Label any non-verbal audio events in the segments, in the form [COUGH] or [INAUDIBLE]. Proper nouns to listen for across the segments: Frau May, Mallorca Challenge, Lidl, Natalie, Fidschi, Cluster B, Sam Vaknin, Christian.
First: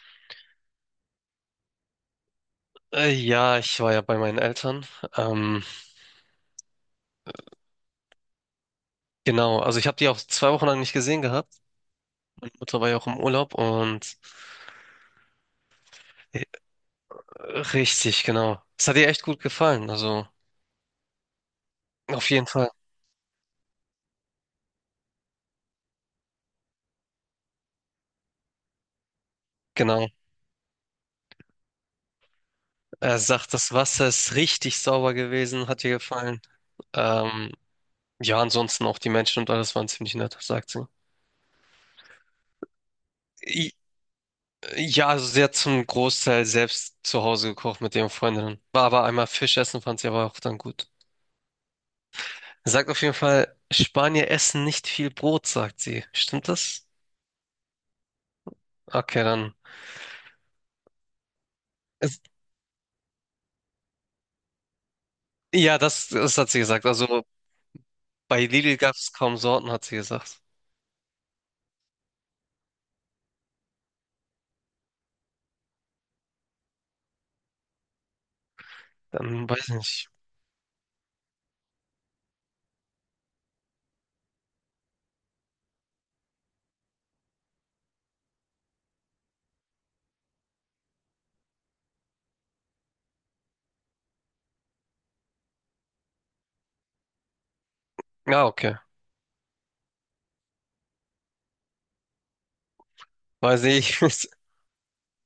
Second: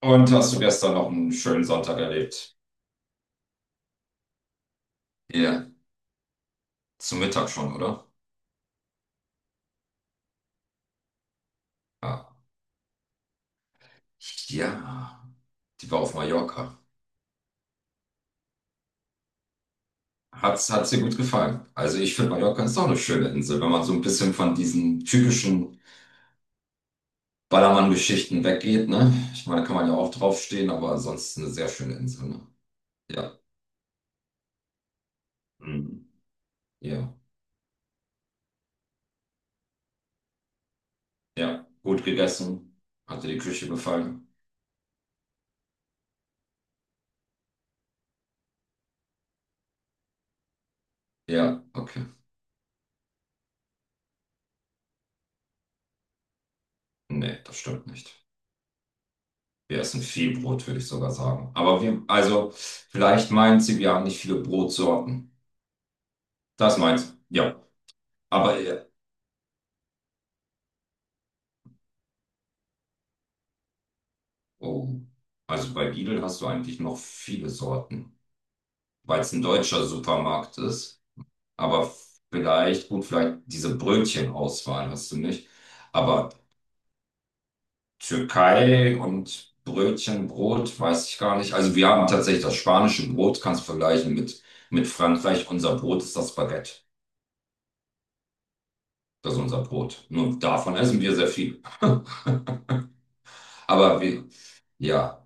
Und hast du gestern noch einen schönen Sonntag erlebt? Ja, ich war ja bei meinen Eltern. Ähm, Ja, zum Mittag schon, oder? genau, also ich habe die auch 2 Wochen lang nicht gesehen gehabt. Ah, Mutter war ja auch im Urlaub und ja, die war auf äh, Mallorca. richtig, genau. Es hat ihr echt gut gefallen, also Hat's dir gut gefallen? Also ich finde, auf jeden Mallorca Fall. ist doch eine schöne Insel, wenn man so ein bisschen von diesen typischen Ballermann-Geschichten weggeht, ne? Ich meine, da kann man ja Genau. auch draufstehen, aber ansonsten eine sehr schöne Insel, ne? Er Ja, sagt, das Wasser ist richtig sauber gewesen, hat ihr mhm. gefallen. Ja, Ähm, ja, ansonsten auch die Menschen und alles waren ziemlich nett, sagt sie. ja. Gut gegessen. Hat dir die Küche I- gefallen? Ja, also sie hat zum Großteil selbst zu Hause gekocht mit ihren Freundinnen. War aber einmal Fisch essen, fand sie aber auch dann gut. Ja, okay. Sagt auf jeden Fall, Spanier essen nicht viel Brot, sagt sie. Stimmt das? Nee, das stimmt nicht. Okay, dann. Wir essen viel Brot, würde ich sogar sagen. Aber wir, Es- also, vielleicht meint sie, wir haben nicht viele Brotsorten. Ja, das hat sie Das gesagt. meint sie, Also ja. bei Aber, Lidl gab es kaum Sorten, hat sie gesagt. oh, also bei Lidl hast du eigentlich noch viele Sorten, weil es ein Dann weiß ich deutscher nicht. Supermarkt ist. Aber vielleicht, gut, vielleicht diese Brötchenauswahl hast du nicht. Aber Türkei und Brötchen, Brot, weiß ich gar nicht. Also, wir haben tatsächlich das spanische Brot, kannst du vergleichen mit Frankreich. Unser Brot ist das Baguette. Ja, okay. Das ist unser Brot. Nur davon essen wir sehr viel. Weiß [LAUGHS] Aber ich. wir, [LAUGHS] ja,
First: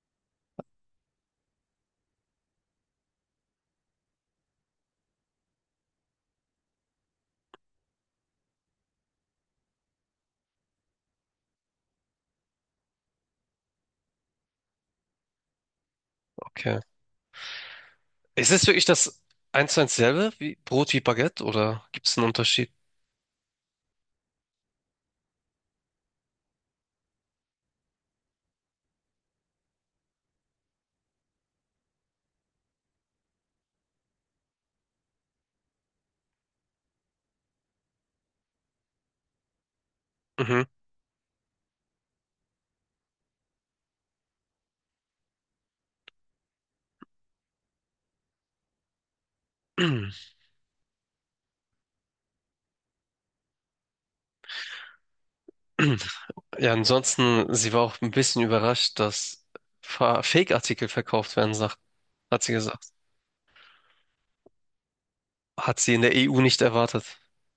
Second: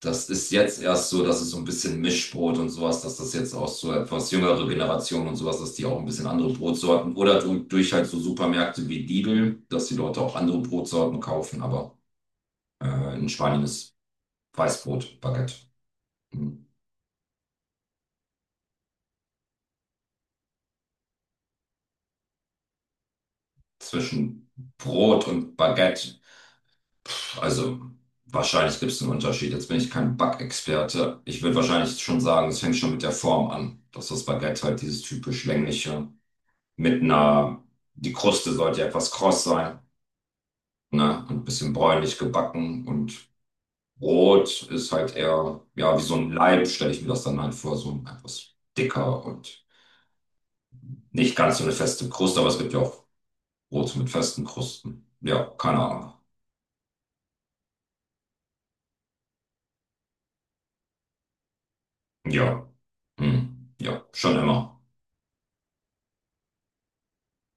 das ist jetzt erst so, dass es so ein bisschen Mischbrot und sowas, dass das jetzt auch so etwas jüngere Generationen und sowas, dass die auch ein bisschen andere Brotsorten oder durch halt so Supermärkte wie Lidl, dass die Leute auch andere Brotsorten kaufen. Aber in Spanien ist Weißbrot, Baguette. Hm. Okay. Ist es wirklich das eins zu eins selbe wie Brot wie Baguette oder gibt es einen Unterschied? Zwischen Brot und Baguette. Also wahrscheinlich gibt es einen Unterschied. Jetzt bin ich kein Backexperte. Ich würde wahrscheinlich schon sagen, es fängt schon mit der Form an. Dass das Baguette halt dieses typisch längliche mit einer, die Kruste sollte ja etwas kross sein, Mhm. ne? Und ein bisschen bräunlich gebacken und Brot ist halt eher, ja, wie so ein Leib, stelle ich mir das dann halt vor, so ein etwas dicker und nicht ganz so eine feste Kruste, aber es gibt ja auch Brote mit festen Krusten. Ja, keine Ahnung. [CLEARS THROAT] Ja, ansonsten, sie war auch ein bisschen überrascht, dass Fake-Artikel verkauft werden, sagt, hat sie Ja, gesagt. hm. Ja, schon immer. Hat sie in der EU nicht erwartet,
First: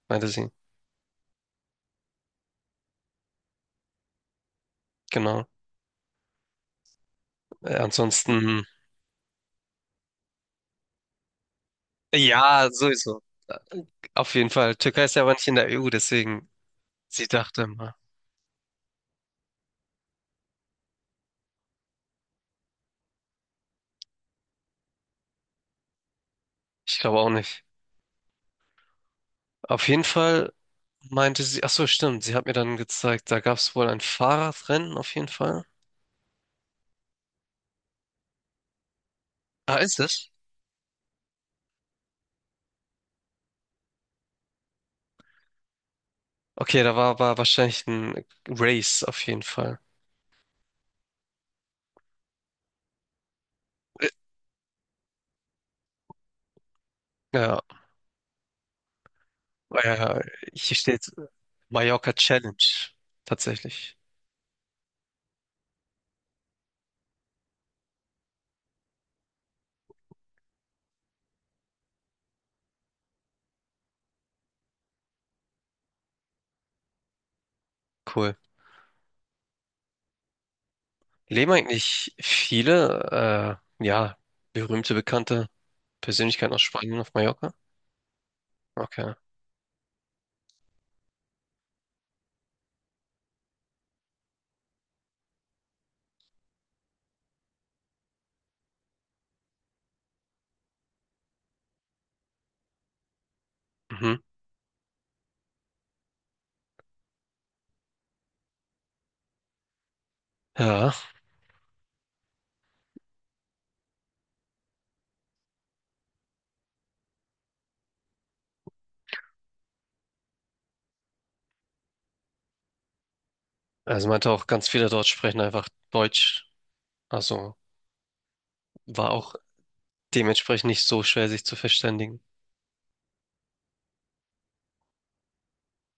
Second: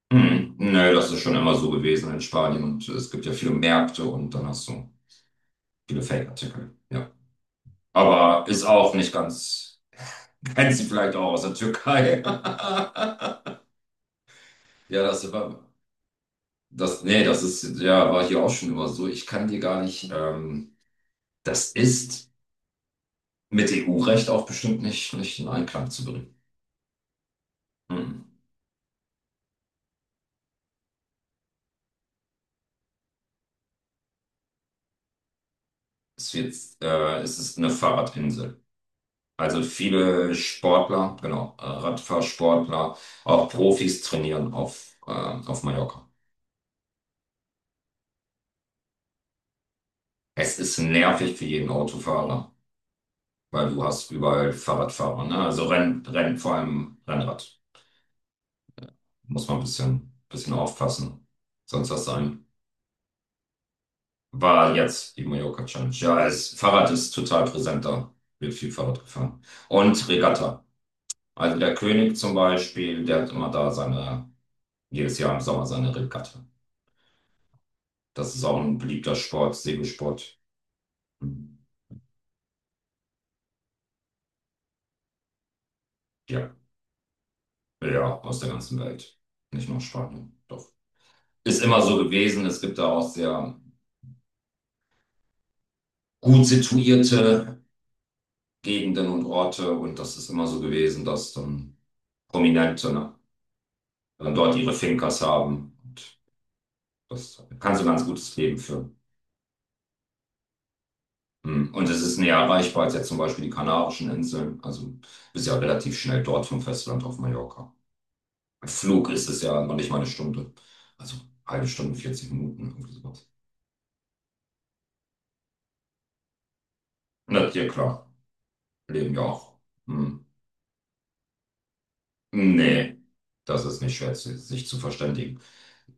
meinte sie. Hm, nö, das ist schon immer so gewesen in Spanien und es gibt ja viele Märkte und dann hast du Genau. viele Fake-Artikel. Ja. Aber ist Ansonsten, auch nicht ganz, [LAUGHS] kennst du vielleicht auch aus der Türkei. ja, sowieso. [LAUGHS] Auf jeden Fall. Ja, Türkei ist ja das aber nicht in war, der EU, deswegen, das, nee, sie das ist, dachte mal. ja, war hier auch schon immer so. Ich kann dir gar nicht, das ist mit EU-Recht auch bestimmt nicht in Einklang zu bringen. Ich glaube auch nicht. Hm. Auf jeden Fall meinte sie, ach so, stimmt, sie hat mir dann gezeigt, da gab es wohl ein Fahrradrennen auf jeden Fall. Es wird, es ist eine Fahrradinsel. Also Ah, ist es? viele Sportler, genau, Radfahrsportler, auch Profis trainieren auf Mallorca. Okay, da war aber wahrscheinlich ein Race auf jeden Fall. Es ist nervig für jeden Autofahrer, weil du hast überall Fahrradfahrer, ne? Also vor allem Rennrad. Ja, Muss man ein bisschen, äh, bisschen hier steht aufpassen. Sonst was Mallorca sein. Challenge. Tatsächlich. War jetzt die Mallorca Challenge. Ja, es, Fahrrad ist total präsent da. Wird viel Fahrrad gefahren. Und Regatta. Also der König zum Beispiel, der hat immer da seine, jedes Jahr im Sommer seine Regatta. Das Cool. ist auch ein beliebter Sport, Segelsport. Leben eigentlich viele, ja, berühmte, bekannte Persönlichkeit Ja, aus Spanien auf Mallorca? ja, aus der ganzen Okay. Welt. Nicht nur aus Spanien. Doch. Ist immer so gewesen. Es gibt da auch sehr gut situierte Gegenden und Orte. Und das ist immer so gewesen, dass dann Prominente, ne, Mhm. dann dort ihre Fincas haben. Und das kann so ein ganz gutes Leben führen. Ja, Hm. Und es ist näher erreichbar als jetzt zum Beispiel die Kanarischen Inseln. Also bist ja relativ schnell dort vom Festland auf Mallorca. Flug ist es ja noch nicht mal eine Stunde. Also halbe Stunde, 40 Minuten, irgendwie sowas. also meinte auch, ganz viele dort sprechen einfach Deutsch. Na, Also ja, klar. war Leben ja auch auch. Hm. dementsprechend nicht so schwer, sich zu verständigen. Nee, das ist nicht schwer, sich zu verständigen.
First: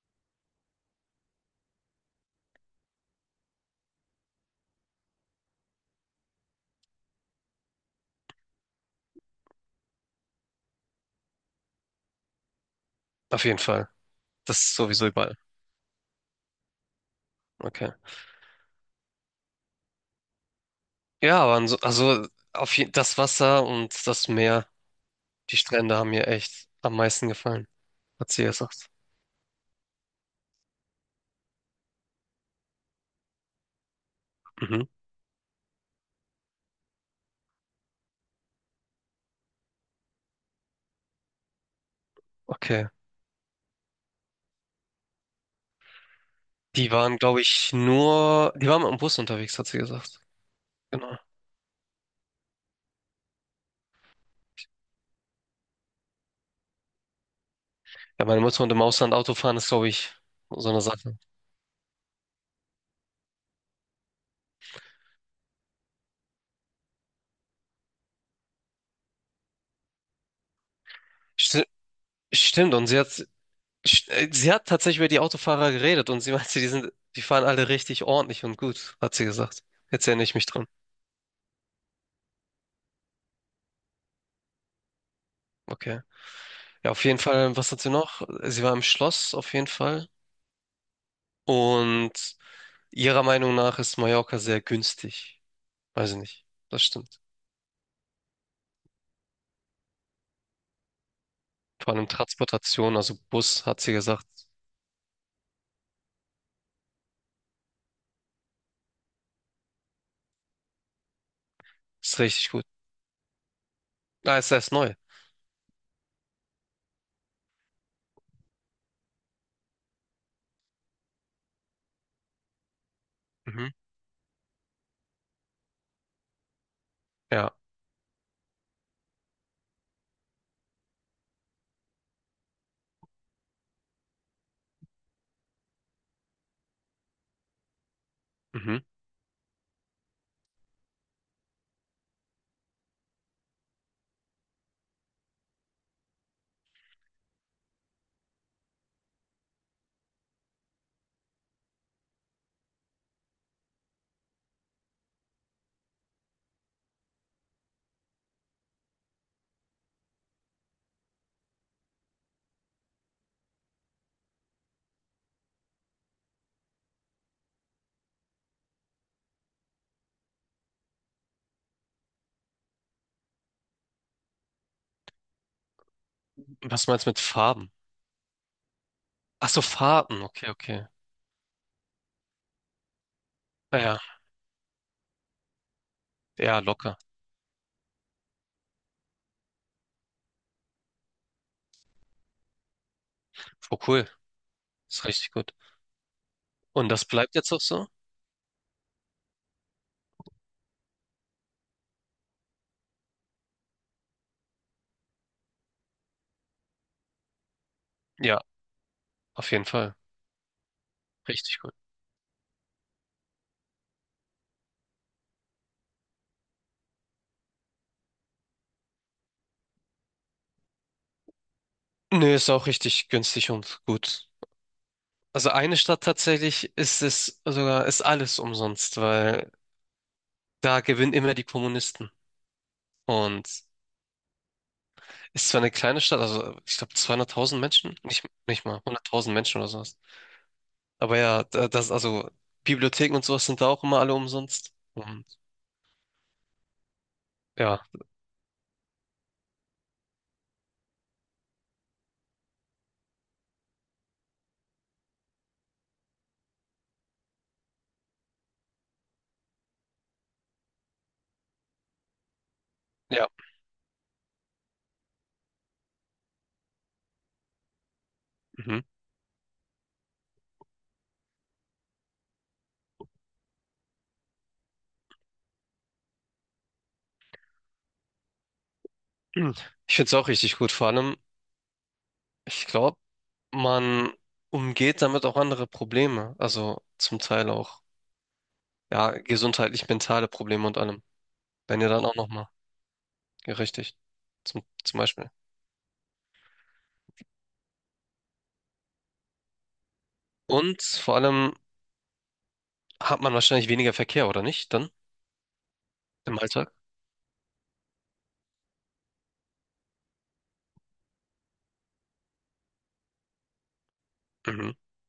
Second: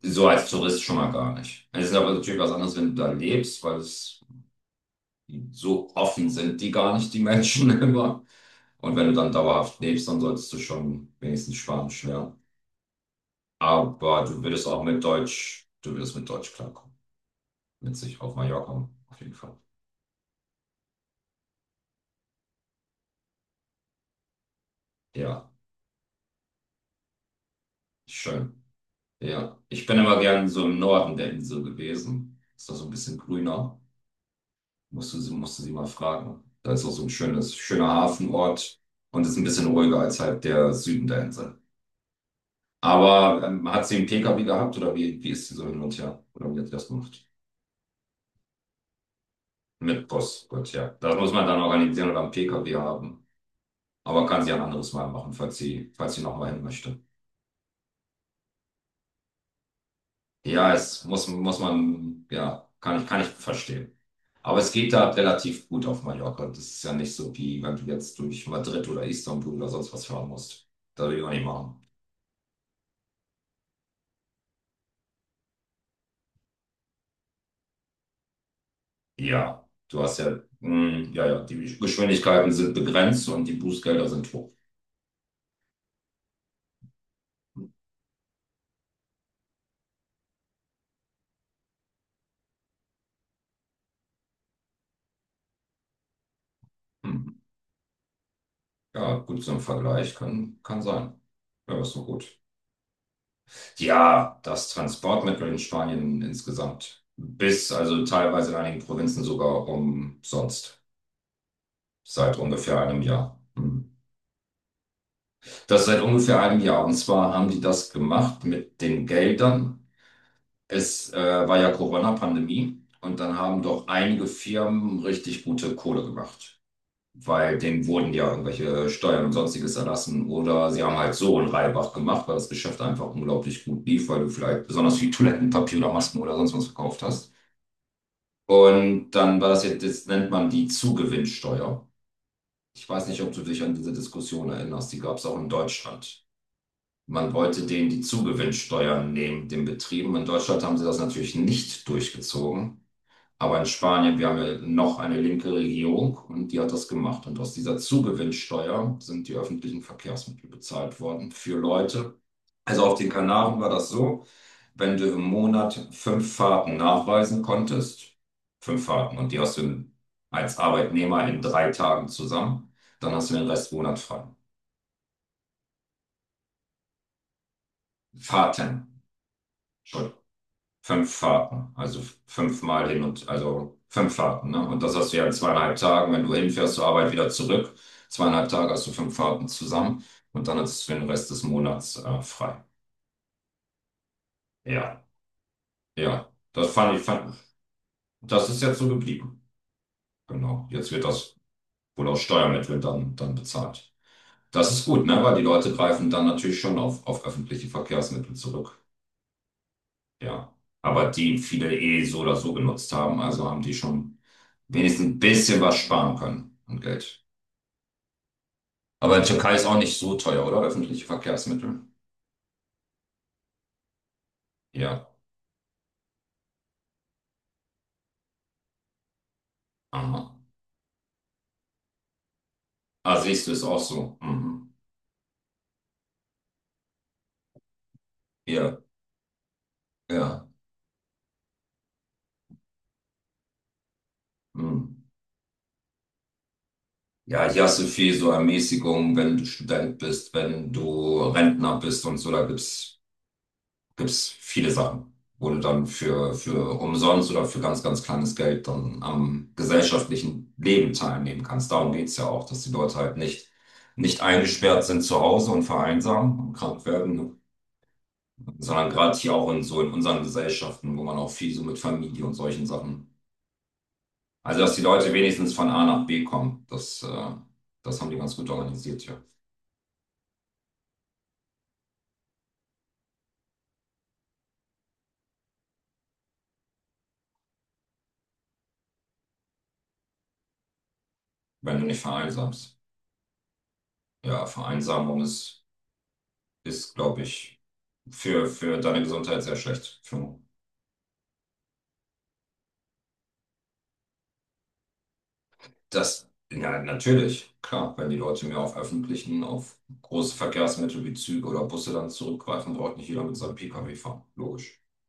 So als Tourist schon mal gar nicht. Es ist aber natürlich was anderes, wenn du da lebst, weil es so offen sind die gar nicht, die Menschen [LAUGHS] immer. Und wenn du dann dauerhaft lebst, dann solltest du schon wenigstens Spanisch lernen. Auf jeden Fall. Aber du Das würdest ist auch mit sowieso überall. Deutsch, du würdest mit Deutsch klarkommen. Okay. Mit sich auf Mallorca, auf jeden Fall. Ja, aber also auf je das Wasser und das Meer, Ja, die Strände haben mir echt am meisten gefallen, hat sie schön. gesagt. Ja, ich bin immer gern so im Norden der Insel gewesen. Ist da so ein bisschen grüner. Mhm. Musste sie mal fragen. Da ist auch so ein schönes, schöner Hafenort und ist ein bisschen ruhiger als halt der Süden der Insel. Okay. Aber hat sie einen PKW gehabt oder wie ist sie so hin und her? Oder wie hat sie das Die waren, gemacht? glaube ich, nur, die waren im Bus unterwegs, hat sie Mit gesagt. Bus, gut, ja. Das Genau. muss man dann organisieren oder einen PKW haben. Aber kann sie ein anderes Mal machen, falls sie nochmal hin möchte. Ja, meine Mutter und im Ausland Auto fahren ist, glaube ich, so Ja, eine es Sache. muss man, ja, kann ich verstehen. Aber es geht da relativ gut auf Mallorca. Das ist ja nicht so, wie wenn du jetzt durch Madrid oder Istanbul oder sonst was fahren musst. Das will ich auch nicht St machen. Stimmt, und sie hat tatsächlich über die Autofahrer geredet und sie meinte, die sind, die fahren alle richtig ordentlich und gut, hat sie gesagt. Ja, du Jetzt hast erinnere ich ja, mich dran. Ja, ja, die Geschwindigkeiten sind begrenzt und die Bußgelder sind hoch. Okay. Ja, auf jeden Fall, was hat sie noch? Sie war im Schloss, auf jeden Fall. Und ihrer Meinung nach ist Mallorca sehr günstig. Weiß ich nicht. Das stimmt. Hm. Ja, gut, so ein Vergleich kann sein. Ja, Vor ist doch allem gut. Transportation, also Bus, hat sie gesagt, Ja, das Transportmittel in Spanien insgesamt bis, also teilweise in einigen Provinzen sogar umsonst. ist Seit richtig gut. ungefähr einem Jahr. Hm. Ah, ist erst neu. Das seit ungefähr einem Jahr. Und zwar haben die das gemacht mit den Geldern. Es war ja Corona-Pandemie und dann haben Mhm. doch einige Firmen richtig gute Kohle gemacht, Ja. weil denen wurden ja irgendwelche Steuern und sonstiges erlassen oder sie haben halt so einen Reibach gemacht, weil das Geschäft einfach unglaublich gut lief, weil du vielleicht besonders viel Toilettenpapier oder Masken oder sonst was verkauft hast. Mhm. Und dann war das jetzt, das nennt man die Zugewinnsteuer. Ich weiß nicht, ob du dich an diese Diskussion erinnerst, die gab es auch in Deutschland. Man wollte denen die Zugewinnsteuern nehmen, den Betrieben. In Deutschland haben sie das natürlich nicht durchgezogen. Aber in Spanien, wir haben ja noch eine linke Regierung und die hat das gemacht. Und aus dieser Zugewinnsteuer sind die öffentlichen Verkehrsmittel bezahlt worden für Leute. Also auf den Kanaren war das so, wenn du im Monat fünf Fahrten nachweisen konntest, fünf Fahrten und die hast du in, als Arbeitnehmer in drei Tagen zusammen, dann hast du den Rest Monat frei. Was meinst du mit Farben? Fahrten. Ach so, Entschuldigung. Fahrten. Okay, okay. Fünf Fahrten, also fünfmal hin und also Ah ja. fünf Fahrten, ne? Und das hast du ja in zweieinhalb Tagen, wenn du Ja, hinfährst zur locker. Arbeit wieder zurück. Zweieinhalb Tage hast du fünf Fahrten zusammen und dann hast du den Rest des Monats frei. Oh, cool. Ist Ja, richtig gut. ja, das Und fand ich, das bleibt fand, jetzt auch so? das ist jetzt so geblieben. Genau, jetzt wird das wohl aus Steuermitteln dann bezahlt. Das ist gut, ne? Weil die Leute greifen dann natürlich schon auf öffentliche Verkehrsmittel Ja, zurück. auf jeden Fall. Ja, aber die Richtig viele gut. eh so oder so genutzt haben, also haben die schon, wenigstens ein bisschen was sparen können an Geld. Aber in Türkei ist auch nicht so teuer, oder? Öffentliche Verkehrsmittel. Nö, ist auch richtig günstig und gut. Ja. Also eine Stadt tatsächlich ist es sogar, ist alles umsonst, weil Aha. da gewinnen immer die Kommunisten. Ah, siehst Und du, ist auch so. Mhm. ist zwar eine kleine Stadt, also ich glaube 200.000 Menschen, nicht, nicht Ja, mal 100.000 Menschen oder sowas. ja. Aber ja, das, also Bibliotheken und sowas sind da auch immer alle umsonst. Mhm. Und Ja, hier hast ja, du viel so Ermäßigung, wenn du Student bist, wenn du Rentner bist und so, da gibt es viele Sachen, wo du dann für umsonst oder für ganz, ganz kleines Geld dann am gesellschaftlichen Leben teilnehmen kannst. Darum geht's ja auch, dass die Leute halt ja. nicht, nicht eingesperrt sind zu Hause und vereinsamen und krank werden, ne? Mhm. Sondern gerade hier auch in so in unseren Gesellschaften, wo man auch viel so mit Familie und solchen Sachen. Also, dass die Leute wenigstens von A nach B kommen, das haben die ganz gut organisiert, ja. Ich finde es auch richtig gut. Vor allem, ich glaube, man umgeht damit auch andere Probleme. Also zum Teil auch, ja, gesundheitlich mentale Probleme und allem. Wenn Wenn du ihr nicht dann auch nochmal, vereinsamst. ja, richtig, Ja, zum Vereinsamung Beispiel. ist, glaube ich, für deine Gesundheit sehr schlecht. Für Und vor allem hat man wahrscheinlich weniger Verkehr, oder nicht? Dann das, im Alltag? ja, natürlich, klar, wenn die Leute mehr auf öffentlichen, auf große Verkehrsmittel wie Züge oder Busse dann zurückgreifen, braucht nicht jeder mit seinem PKW fahren. Logisch. Mhm.